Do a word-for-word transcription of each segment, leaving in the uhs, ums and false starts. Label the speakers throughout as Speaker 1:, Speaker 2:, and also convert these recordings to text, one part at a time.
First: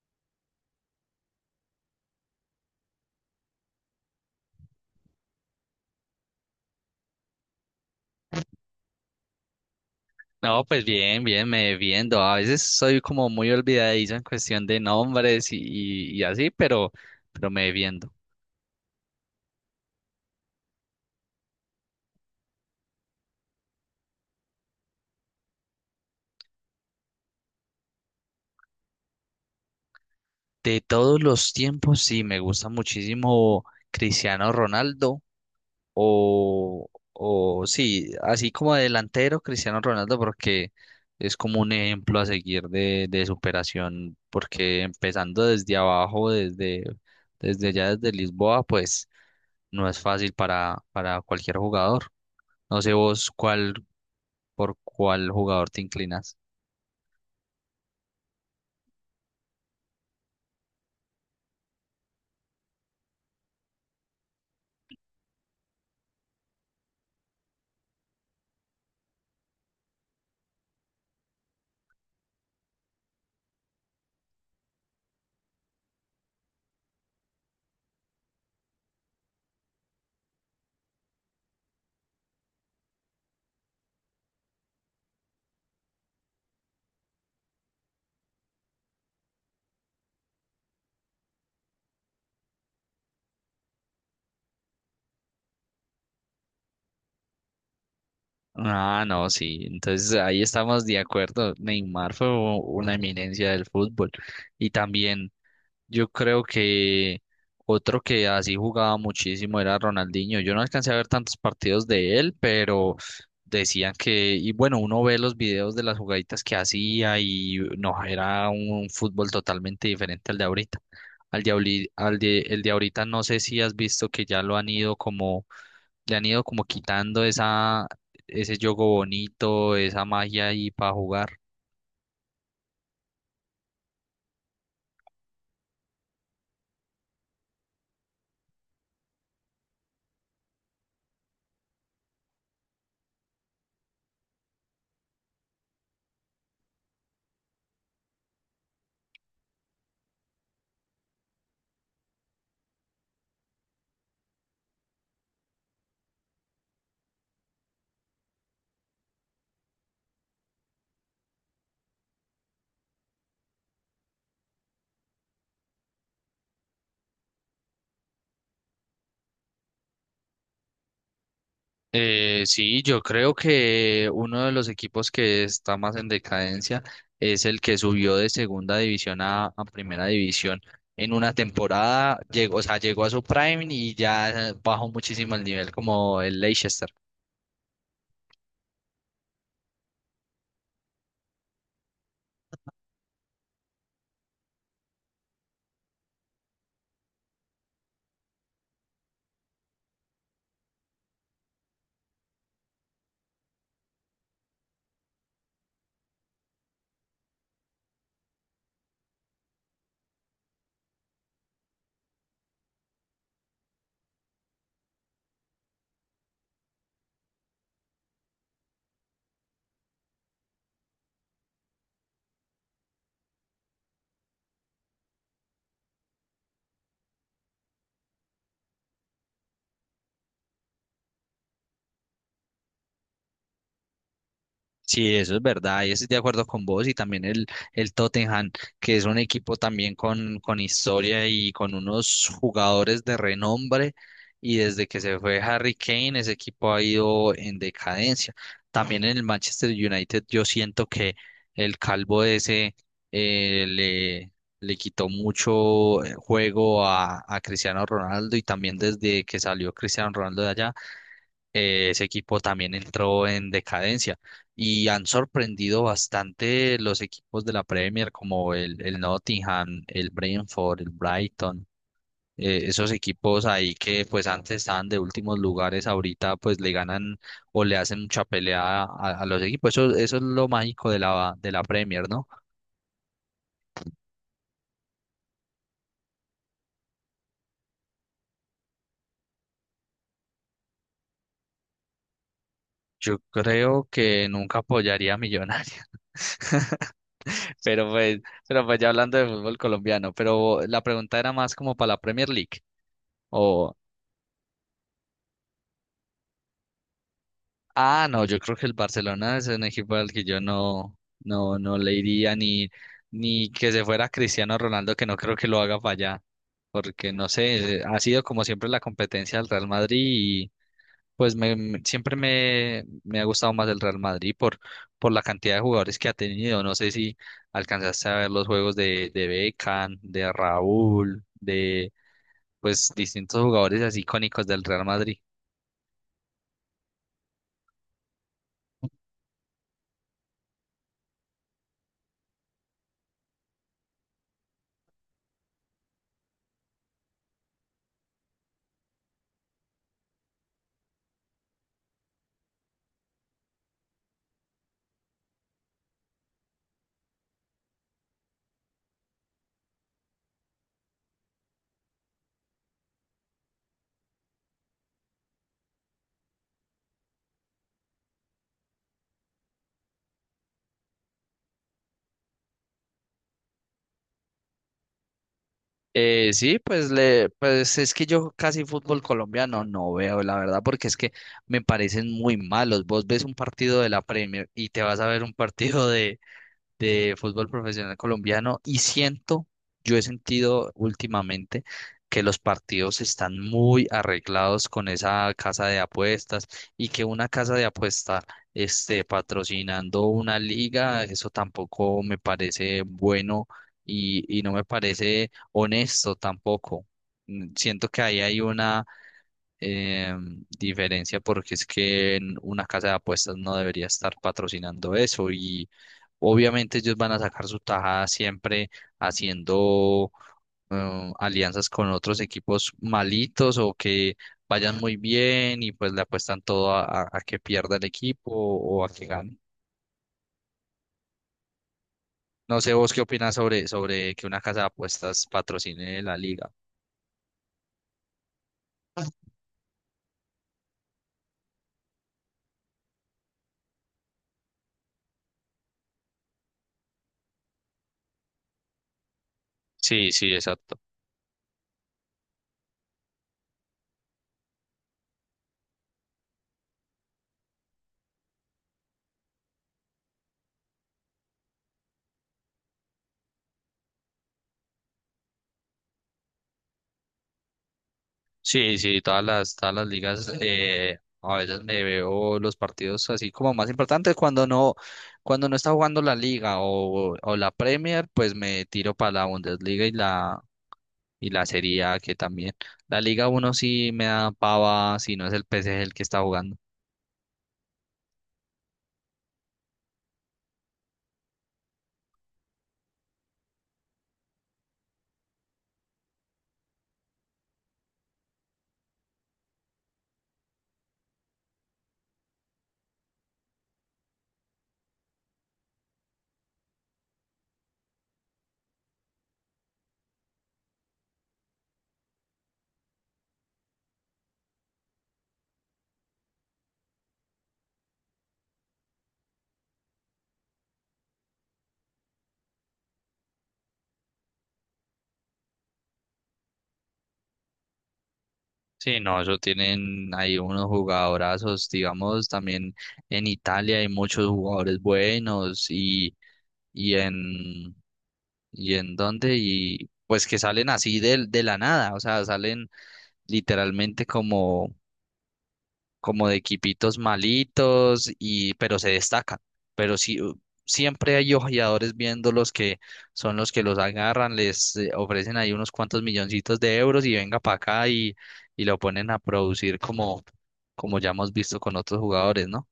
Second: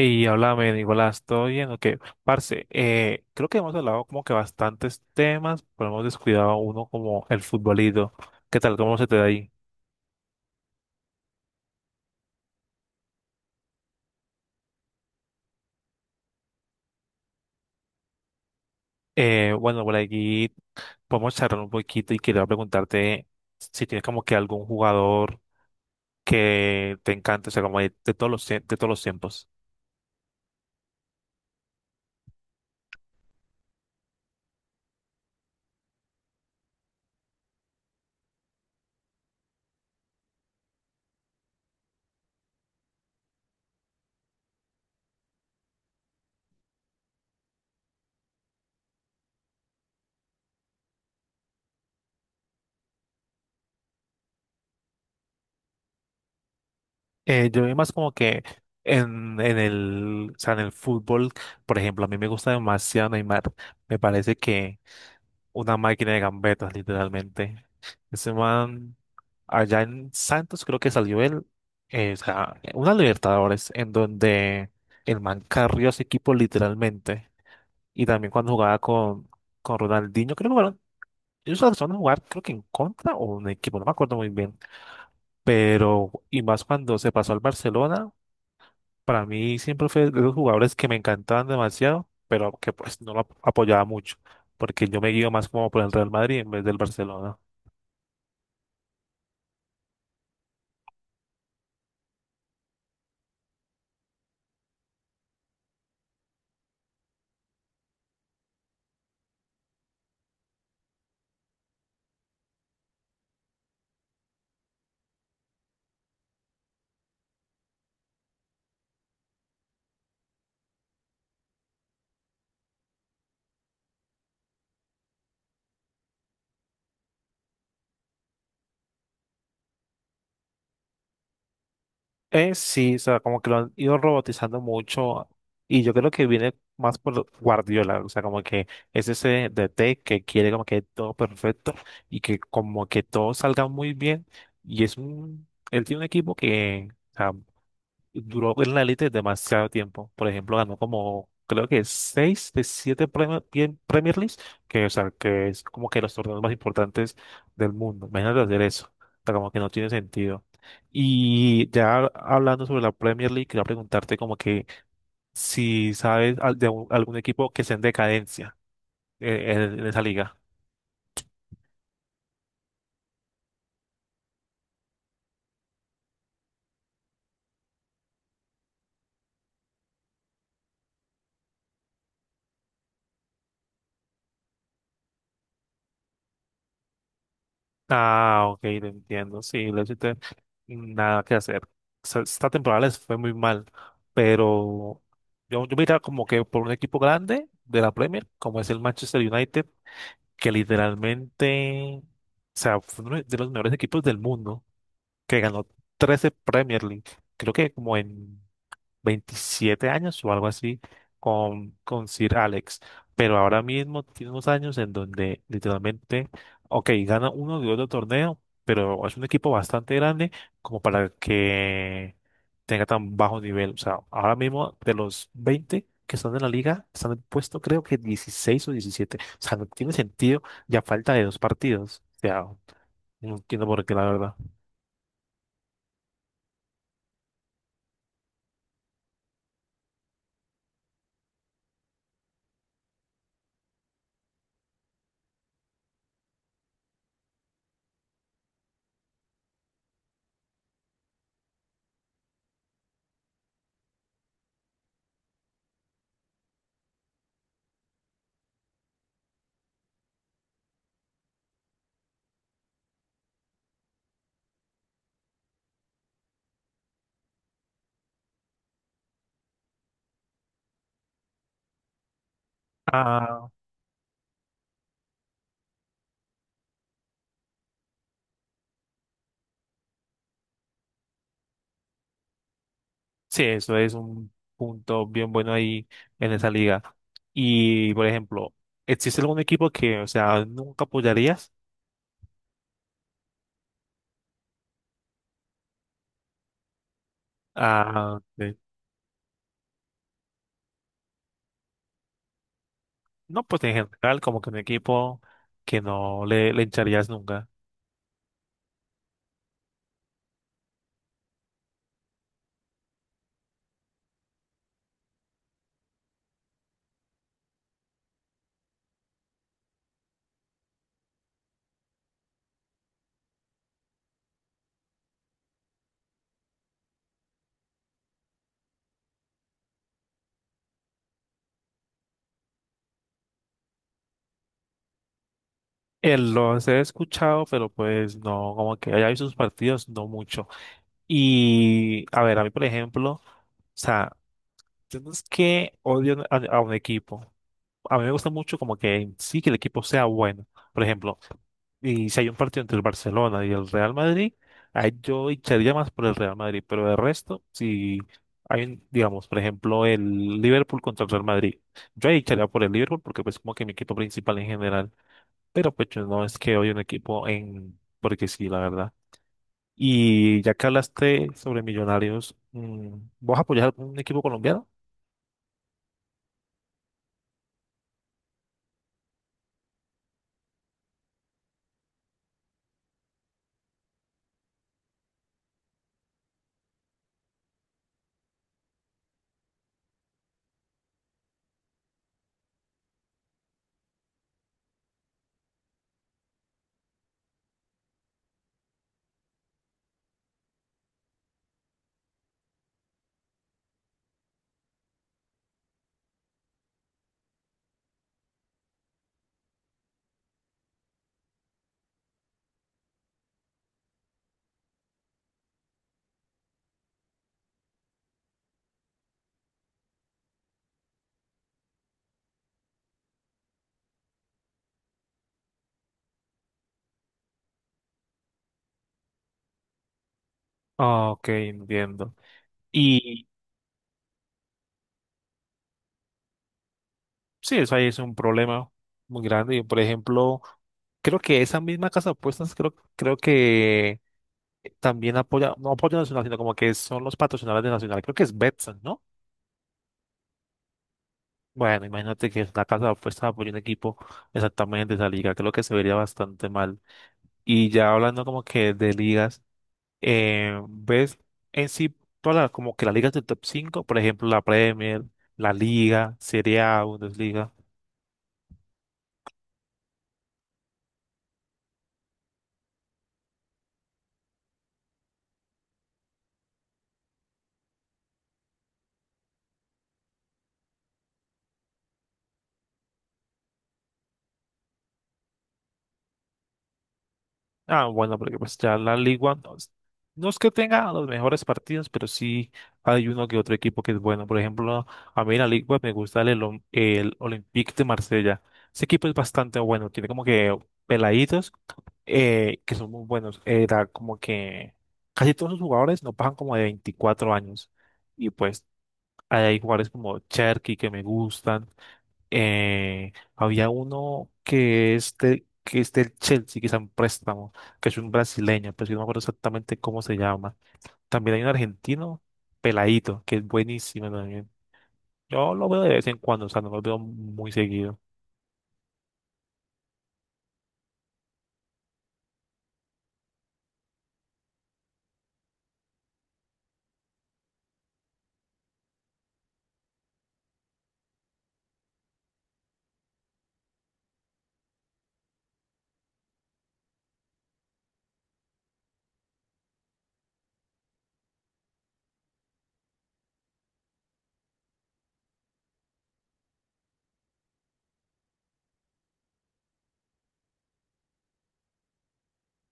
Speaker 1: Y háblame, Nicolás, ¿todo bien? Ok, parce, eh, creo que hemos hablado como que bastantes temas, pero hemos descuidado uno como el futbolito. ¿Qué tal? ¿Cómo se te da ahí?
Speaker 2: No, pues bien, bien, me viendo. A veces soy como muy olvidadizo en cuestión de nombres y, y, y así, pero, pero me viendo.
Speaker 1: Eh, bueno, por aquí podemos charlar un poquito y quería preguntarte si tienes como que algún jugador que te encante, o sea, como de, de todos los, tie- de todos los tiempos.
Speaker 2: De todos los tiempos, sí, me gusta muchísimo Cristiano Ronaldo o, o sí, así como delantero Cristiano Ronaldo porque es como un ejemplo a seguir de, de superación, porque empezando desde abajo, desde, desde ya desde Lisboa, pues no es fácil para, para cualquier jugador. No sé vos cuál, por cuál jugador te inclinas.
Speaker 1: Eh, yo vi más como que en, en el, o sea, en el fútbol, por ejemplo, a mí me gusta demasiado Neymar. Me parece que una máquina de gambetas, literalmente. Ese man, allá en Santos, creo que salió él, eh, o sea, una Libertadores, en donde el man carrió a ese equipo literalmente. Y también cuando jugaba con, con Ronaldinho, creo que jugaron, ellos alcanzaron a jugar, creo que en contra o un equipo, no me acuerdo muy bien. Pero, y más cuando se pasó al Barcelona, para mí siempre fue de los jugadores que me encantaban demasiado, pero que pues no lo ap- apoyaba mucho, porque yo me guío más como por el Real Madrid en vez del Barcelona.
Speaker 2: Ah, no, sí. Entonces ahí estamos de acuerdo. Neymar fue u- una eminencia del fútbol. Y también yo creo que otro que así jugaba muchísimo era Ronaldinho. Yo no alcancé a ver tantos partidos de él, pero decían que, y bueno, uno ve los videos de las jugaditas que hacía y no, era un fútbol totalmente diferente al de ahorita. Al de, ahorri- al de, El de ahorita no sé si has visto que ya lo han ido como, le han ido como quitando esa, ese juego bonito, esa magia ahí para jugar.
Speaker 1: Eh, sí, o sea, como que lo han ido robotizando mucho y yo creo que viene más por Guardiola, o sea, como que es ese D T que quiere como que todo perfecto y que como que todo salga muy bien y es un, él tiene un equipo que duró en la élite demasiado tiempo. Por ejemplo, ganó como, creo que seis de siete Premier, pie- Premier Leagues, que, o sea, que es como que los torneos más importantes del mundo. Imagínate hacer eso. O sea, como que no tiene sentido. Y ya hablando sobre la Premier League, quería preguntarte como que si sabes al- de un- algún equipo que esté en decadencia eh, en en esa liga.
Speaker 2: Eh, sí, yo creo que uno de los equipos que está más en decadencia es el que subió de segunda división a, a primera división. En una temporada llegó, o sea, llegó a su prime y ya bajó muchísimo el nivel como el Leicester.
Speaker 1: Ah, ok, te entiendo. Sí, le hiciste nada que hacer. Se- Esta temporada les fue muy mal, pero yo, yo mira como que por un equipo grande de la Premier, como es el Manchester United, que literalmente, o sea, fue uno de los mejores equipos del mundo, que ganó trece Premier League, creo que como en veintisiete años o algo así con, con Sir Alex, pero ahora mismo tiene unos años en donde literalmente, ok, gana uno de otro torneo, pero es un equipo bastante grande como para que tenga tan bajo nivel. O sea, ahora mismo de los veinte que están en la liga, están en el puesto creo que dieciséis o diecisiete. O sea, no tiene sentido ya falta de dos partidos. O sea, no entiendo por qué, la verdad.
Speaker 2: Sí, eso es verdad, y estoy de acuerdo con vos y también el, el Tottenham, que es un equipo también con, con historia y con unos jugadores de renombre y desde que se fue Harry Kane ese equipo ha ido en decadencia. También en el Manchester United yo siento que el calvo ese eh, le, le quitó mucho eh, juego a, a Cristiano Ronaldo y también desde que salió Cristiano Ronaldo de allá eh, ese equipo también entró en decadencia y han sorprendido bastante los equipos de la Premier como el, el Nottingham, el Brentford, el Brighton, eh, esos equipos
Speaker 1: Ah,
Speaker 2: ahí que pues antes estaban de últimos lugares, ahorita pues le ganan o le hacen mucha pelea a, a los equipos. Eso, eso es lo mágico de la, de la Premier, ¿no?
Speaker 1: sí, eso es un punto bien bueno ahí en esa liga. Y, por ejemplo, ¿existe algún equipo que, o sea, nunca apoyarías?
Speaker 2: Yo creo que nunca apoyaría a Millonarios. Pero pues,
Speaker 1: Ah, de-
Speaker 2: pero pues ya hablando de fútbol colombiano, pero la pregunta era más como para la Premier League.
Speaker 1: no, pues en
Speaker 2: O,
Speaker 1: general, como que un equipo que no le, le hincharías nunca.
Speaker 2: ah, no, yo creo que el Barcelona es un equipo al que yo no, no, no le iría ni, ni que se fuera Cristiano Ronaldo, que no creo que lo haga para allá. Porque no sé, ha sido como siempre la competencia del Real Madrid. Pues me, me- siempre me, me ha gustado más el Real Madrid por, por la cantidad de jugadores que ha tenido. No sé si alcanzaste a ver los juegos de, de Beckham, de Raúl, de pues distintos jugadores así icónicos del Real Madrid.
Speaker 1: Eh, los he escuchado, pero pues no, como que haya visto sus partidos, no mucho. Y, a ver, a mí, por ejemplo, o sea, yo no es que odio a, a un equipo. A mí me gusta mucho como que sí que el equipo sea bueno. Por ejemplo, y si hay un partido entre el Barcelona y el Real Madrid, ahí yo echaría más por el Real Madrid, pero de resto, si hay, un- digamos, por ejemplo, el Liverpool contra el Real Madrid, yo ahí echaría por el Liverpool porque pues como que mi equipo principal en general, pero pues yo no es que hoy un equipo en, porque sí, la verdad. Y ya que hablaste sobre Millonarios, mm, ¿vos apoyás a un equipo colombiano?
Speaker 2: Eh, sí, pues le, pues es que yo casi fútbol colombiano no veo, la verdad, porque es que me parecen muy malos. Vos ves un partido de la Premier y te vas a ver un partido de de fútbol profesional colombiano y siento, yo he sentido últimamente que los partidos están muy arreglados con esa casa de apuestas y que una casa de apuesta esté patrocinando una liga, eso tampoco me parece bueno y, y no me parece honesto tampoco. Mm, Siento que ahí hay una eh, diferencia porque es que en una casa de apuestas no debería estar patrocinando eso y obviamente ellos van a sacar su tajada siempre haciendo eh, alianzas con otros equipos malitos o que vayan muy bien y pues le apuestan todo a, a- a que pierda el equipo o a que gane.
Speaker 1: Ah, ok, entiendo.
Speaker 2: No sé vos qué opinas sobre, sobre que una casa de apuestas patrocine la liga.
Speaker 1: Sí, eso ahí es un problema muy grande. Yo, por ejemplo, creo que esa misma casa de apuestas creo, creo que también apoya, no apoya a Nacional, sino como que son los patrocinadores de Nacional. Creo que es Betson, ¿no?
Speaker 2: Sí, sí, exacto.
Speaker 1: Bueno, imagínate que la casa de apuestas apoya un equipo exactamente de esa liga. Creo que se vería bastante mal. Y ya hablando como que de ligas, eh, ves en sí todas las, como que las ligas del top cinco, por ejemplo, la Premier, la Liga, Serie A, Bundesliga.
Speaker 2: Sí, sí, todas las, todas las ligas, eh, a veces me veo los partidos así como más importantes cuando no, cuando no está jugando la liga o, o la Premier, pues me tiro para la Bundesliga y la, y la Serie A que también. La Liga uno sí me da pava si no es el P S G el que está jugando.
Speaker 1: Ah, bueno, porque pues ya la Liga no, es no es que tenga los mejores partidos, pero sí hay uno que otro equipo que es bueno. Por ejemplo, a mí en la Liga me gusta el, Olom- el Olympique de Marsella. Ese equipo es bastante bueno, tiene como que peladitos eh, que son muy buenos. Era como que casi todos los jugadores no pasan como de veinticuatro años. Y pues hay jugadores como Cherky que me gustan, eh, había uno que es de- que es del Chelsea, que está en préstamo, que es un brasileño, pero yo no me acuerdo exactamente cómo se llama. También hay un argentino, Peladito, que es buenísimo también. Yo lo veo de vez en cuando, o sea, no lo veo muy seguido.
Speaker 2: Sí, no, eso tienen ahí unos jugadorazos, digamos, también en Italia hay muchos jugadores buenos y, y en ¿Y ¿en dónde? Y pues que salen así de, de la nada, o sea, salen literalmente como, como de equipitos malitos, y, pero se destacan. Pero sí, u- siempre hay ojeadores viéndolos que son los que los agarran, les eh, ofrecen ahí unos cuantos milloncitos de euros y venga para acá y, y lo ponen a producir como, como ya hemos visto con otros jugadores, ¿no?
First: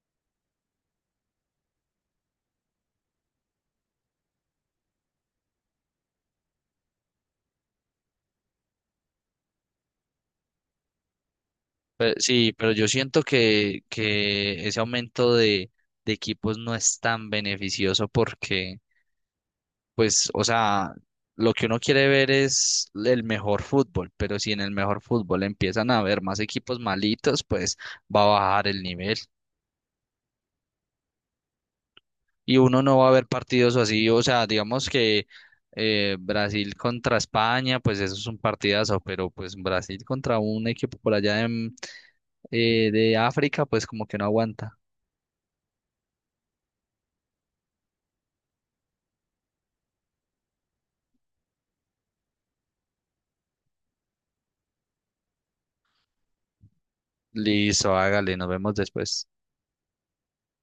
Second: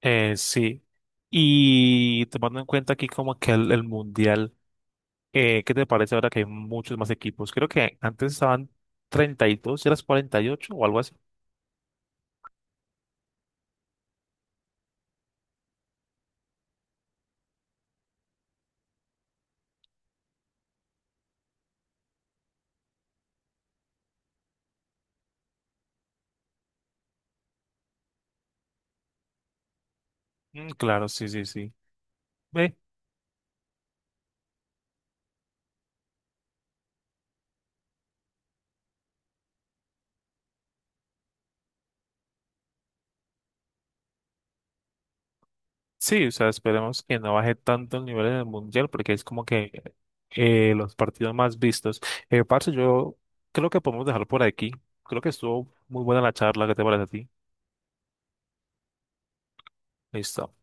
Speaker 1: Eh, sí. Y tomando en cuenta aquí como que el, el mundial, eh, ¿qué te parece ahora que hay muchos más equipos? Creo que antes estaban treinta y dos y eras cuarenta y ocho o algo así.
Speaker 2: Pe- sí, pero yo siento que, que ese aumento de de equipos no es tan beneficioso porque pues, o sea, lo que uno quiere ver es el mejor fútbol, pero si en el mejor fútbol empiezan a haber más equipos malitos, pues va a bajar el nivel
Speaker 1: Mm, claro, sí, sí, sí.
Speaker 2: y
Speaker 1: Ve
Speaker 2: uno no va a ver partidos así, o sea, digamos que eh, Brasil contra España, pues eso es un partidazo, pero pues Brasil contra un equipo por allá en, eh, de África, pues como que no aguanta.
Speaker 1: sí, o sea, esperemos que no baje tanto el nivel en el mundial porque es como que eh, los partidos más vistos. Eh, parce, yo creo que podemos dejar por aquí. Creo que estuvo muy buena la charla. ¿Qué te parece a ti?
Speaker 2: Listo, hágale, nos vemos después.
Speaker 1: Listo.